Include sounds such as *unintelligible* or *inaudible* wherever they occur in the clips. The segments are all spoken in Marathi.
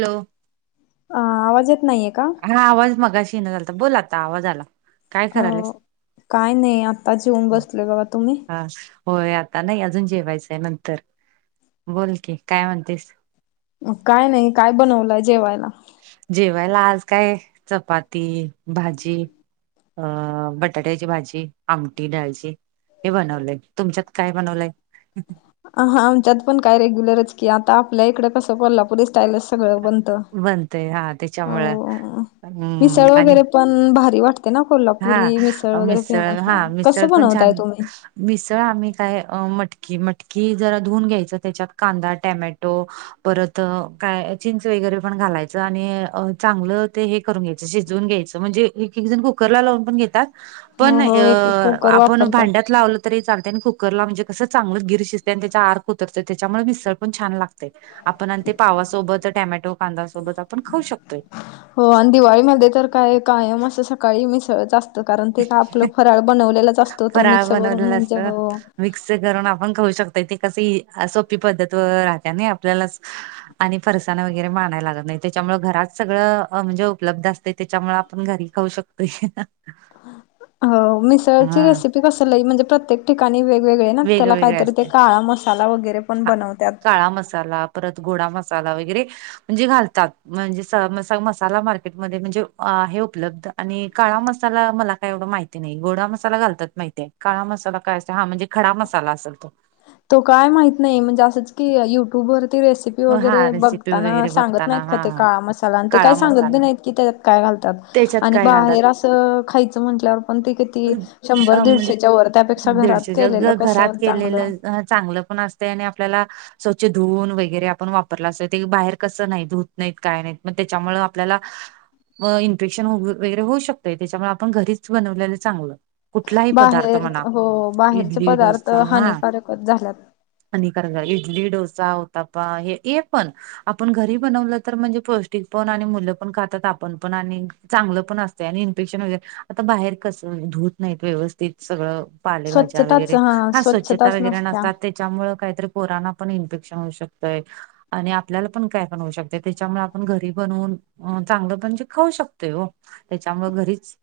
लो आ आवाज येत नाहीये का? हां आवाज मगाशी येन झालता बोल आता आवाज आला. काय अं करायलास काय नई आताच जेऊन बसले बगा तुमी. हां होय आता नाही अजून जेवायचंय नंतर. बोल की काय म्हणतीस? अं काय नाही काय बनवलाय जेवायला? जेवायला आज काय चपाती भाजी. अं बटाट्याची भाजी, आमटी डाळची. हे बनवलंय. तुमच्यात काय बनवलंय? अं हां आमच्यात पण काय रेग्युलरच की, आता आपल्या इकडं कसं कोल्हापुरी स्टाईलस सगळ बनतं. बनतय हा त्याच्यामुळं हो, हम्म मिसळ आणि वगैरे पण भारी वाट ते ना कोल्हापुरी मिसळ हा वगैरे फेमस हा आय. मिसळ कसं पण बनवताय छान तुम्ही? मिसळ आम्ही काय अ मटकी-मटकी जरा धुऊून घ्यायचं त्याच्यात कांदा टोमॅटो परत काय चिंच वगैरे पण घालायचं आणि अ चांगलं ते हे करून घ्यायचं, शिजवून घ्यायचं म्हनजे एकेक जण गो कुकरला लावून पण घेतात हो पण हो अ एक एक कुकर आपण वापरतात. भांड्यात लावल तरी चालते आणि कुकरला म्हणजे कसं चांगलंच गिर शिजतय आणि त्याच्या अर्क उतरतय त्याच्यामुळ मिसळ पण छान लागतय. आपण अनं ते पावा सोबत टॅमॅटो कांद्या सोबत आपण खाऊ शकतोय. हो आणि दिवाळीमध्ये तर काय कायम असं सकाळी मिसळच असं त कारण ते काय आपलं फराळ बनवलेलाच असतो तो फराळ मिक्सरवरून बनवलेलं घेउनचाय असतं. हो मिक्स करून आपण खऊ शकतोय ते कस ई सोपी पद्धत व राहतने नय आपल्यालाच आणि फरसान वगैरे म आणायला लागत नाही त्याच्यामुळे घरात सगळं अ म्हणजे उपलब्ध असतय त्याच्यामुळ आपण घरी करू शक *unintelligible* हो मिसळची रेसिपी कस लई म्हणजे प्रत्येक ठिकाणी वेगवेगळे ना त्याला वेगवेगळे कायतरी ते असते काळा मसा साला वगैरे पण हा बनवत्यात. काळा मसाला परत गोडा मसाला वगैरे म्हणजे घालतात म्हणजे स मस मसाला मार्केटमध्ये म्हणजे अहे उपलब्ध आणि काळा मसाला मला काय एवढं माहिती नाही गोडा मसाला घालतात माहितीये काळा मसाला काय असत हा म्हणजे खडा मसाला असल तो तो काय माहत नाही म्हणजे असंच की युट्यूबवरती रेसिप पी हा वगैरे रेसिपी बघताना वगैरे सांगत नाहीत बघताना हा का ते हा काळा मसाला आणि ते काही काळा सांगत मसाला बी नाहीत की त्याज्यात काय घालतात त्याच्यात आणि काय घालतात बाहेर असं खायचं म्हंटल्यावर पण ते किती शंब्बर दीडशे च्या वर ते आता दीडशे ज ग घरात केलेलं चांगलं पण असतय आणि आपल्याला स्वच्छ धुवून वगैरे आपण वापरलं असत ते बाहेर कसं नाही धुत नाहीत काय नाहीत म त्याच्यामुळ आपल्याला व इन्फेक्शन वगैरे होऊ शकतंय त्याच्यामुळ आपण घरीच बनवलेलं चांगलं. कुठलाही पदार्थ बाहेर म्हणा हो बाहेरचे इडली पदार्थ डोसा हा हानिकारकच झाल्यात. हानिकारक हाय. इडली, डोसा, उतापा ये हे पण आपण घरी बनवलं तर म्हणजे पौष्टिक पण आणि मूलं पण खातात. आप आपण पण आणि चांगलं पण असतंय आणि इन्फेक्शन वगैरे आता बाहेर कसं धूत नाहीत व्यवस्थित सगळं पालेभाज्या स्वच्छताच वगैरे हा स्वच्छता स्वच्छताच वगैरे नसत्या. नसतात ते त्याच्यामुळं कायतरी पोरांना पण इन्फेक्शन होऊ शकतंय. आणि आपल्याला पण काय पण होऊ शकतंय त्याच्यामुळं आपण घरी बनवून अ चांगलं म्हणजे खाऊ शकतोय ओ त्याच्यामुळं घरीच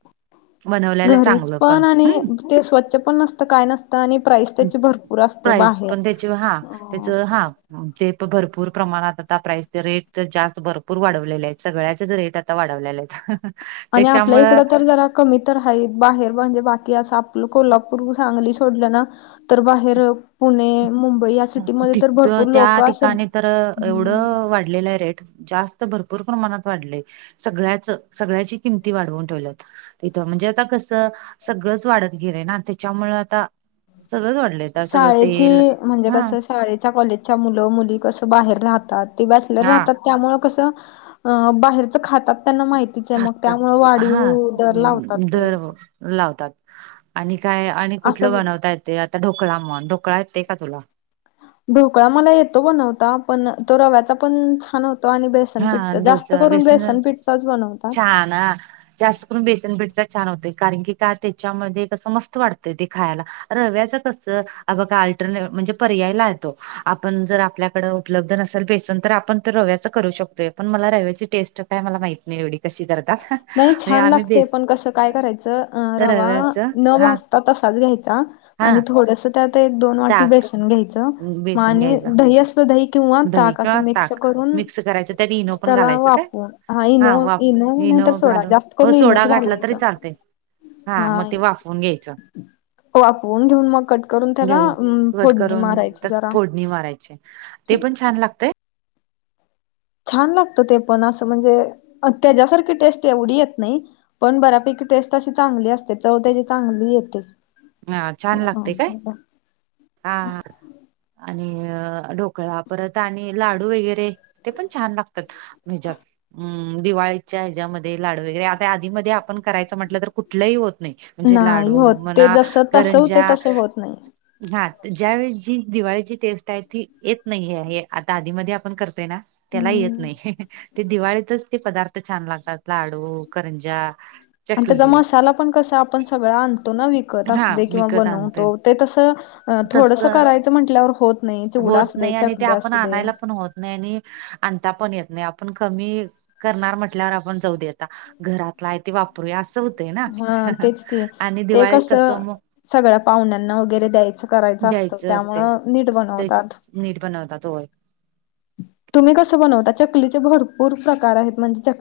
बनवल्यालं घरीच चांगलं पण आणि हम्म ते स्वच्छ पण नसत काय नसत आणि प्राईस त्याची भरपूर असते बाहेर अ त्याचं हा ते प भरपूर प्रमाणात आता प्राईस ते रेट त जास्त भरपूर वाढवलेले आहेत सगळ्याच रेट आ आता वाढवल्याले येत. आणि आपल्या इकडं तर जरा कमी तर हाईत बाहेर म्हणजे बाकी असं आपलं कोल्हापूर सांगली सोडलं ना तर बाहेर पुणे मुंबई म सिटीमध्ये तर तिथं भरपूर त्या लोक असं ठिकाणी तर एवढं वाढलेलंय रेट जास्त त भरपूर प्रमाणात वाढलंय सगळ्याचं सगळ्याची किंमती वाढवून ठेवल्यात. तिथं म्हणजे आता कसं सगळंच वाढत गेलंय ना त्याच्यामुळं आता सगळंच वाढलंय आता सगळं शाळेची तेल म्हणजे हा कसं शाळेच्या कॉलेजच्या मुलं मुली कसं बाहेर राहतात ते बॅचलर हा राहतात. त्यामुळं कसं अं बाहेरचं खातात. त्यांना माहितीच ये म खातात त्यामुळं वाढीव हा दर लावतात ते दर लावतात आणि काय आणि कुठलं असं बनवतात ते आता ढोकळा म्हण ढोकळा येतंय का तुला ढोकळा मला येतो बनवता पण तो रव्याचा पण छान होतो आणि बेस सन हा पीठचा, जास्त डोसा करून बेसन पिठचाच बनवतात. हा छान ना. जास्त करून बेसन पीठचा छान होतोय, कारण की का त्याच्यामध्ये कसं मस्त वाटतंय ते खायला. रव्याचं कसं, अगं अल्टरला, म्हणजे पर्यायला ये तो आपण जर आपल्याकडं उपलब्ध नसल बेसन, तर आपण तर रव्याचा करू शकतोय, पण मला रव्याची टेस्ट काय मला माहित नही एवढी कशी कर नही छान लागतंय, पण कसं काय करायचं? अ रवा रव्याच न हा भाजता तसाच घ्यायचा हा आणि थोडंसं त्यात एक दोन वाटी ताक बेसन घ्यायचं, मग बेसन आणि घ्यायचं दही असतं दही? किंवा दही ताक किंवा असं मिक्स ताक करून, मिक्स करायचं त्यात इनो स् पण त्याला घालायचं काय वाफवून, हा इनो- वाफ इनो नाही तर सोडा, घालून जास्त हो करून सोडा इनोच घातला तरी घालायचा. चालतय हा मग ते वाफवून घ्यायचं. वाफवून घेऊन मग कट करून त्याला, फोडणी मारायची जरा. णी मारायची, ते पण छान लागतंय. छान लागतं ते पण असं म्हणजे, त्याच्यासारखी टेस्ट एवढी येत नाही. पण बऱ्यापैकी टेस्ट अशी चांगली असते, चव त्याची चांगली येते. हां छान लागते काय? हां हां. आणि ढोकळा, परत आणि लाडू वगैरे ते पण छान लागतात. हे ज्यात, म दिवाळीच्या ह्याच्यामध्ये लाडू वगैरे आता आधीमधी आपण करायचं, म्हटलं तर कुठ लंही होत नही, म्हणजे नाही लाडू म्हणा, करंज्या नही. हां ज्या वेळी जी दिवाळीची टेस्ट आहे, ती येत नाही आहेे, हे आता आधीमधी आपण कर त ना, त्याला येत हम्म नाही, ते दिवाळीतच ते पदार्थ छान लागतात, लाडू, करंज्या अन त्याचा मसाला पण कसा आपण सगळा आणतो ना विक कत हा असूदे किंवा विकत आणतोय बनवतो, ते तसं तस थोडंसं करायचं म्हटल्यावर होत नाही चिवडा होत असू दे नाही आणि ते चकली आपण असू दे आणायला पण होत नही आणि आणता पण येत नाही, आपण कमी करणार म्हटल्यावर आपण जाऊ दे आता, घरातला आहे ते वाप रुया, असं होतय ना हा तेच की आणि ते दिवाळीत कसं मग सगळ्या पाहुण्यांना वगैरे द्यायचं करायचं असतं, द्यायचं असते त्यामुळं नीट ते बनवतात. नीट बनवतात होय. तुम्ही कस बनवता? चकलीचे भरपूर प्रकार आहेत. म्हणजे चकली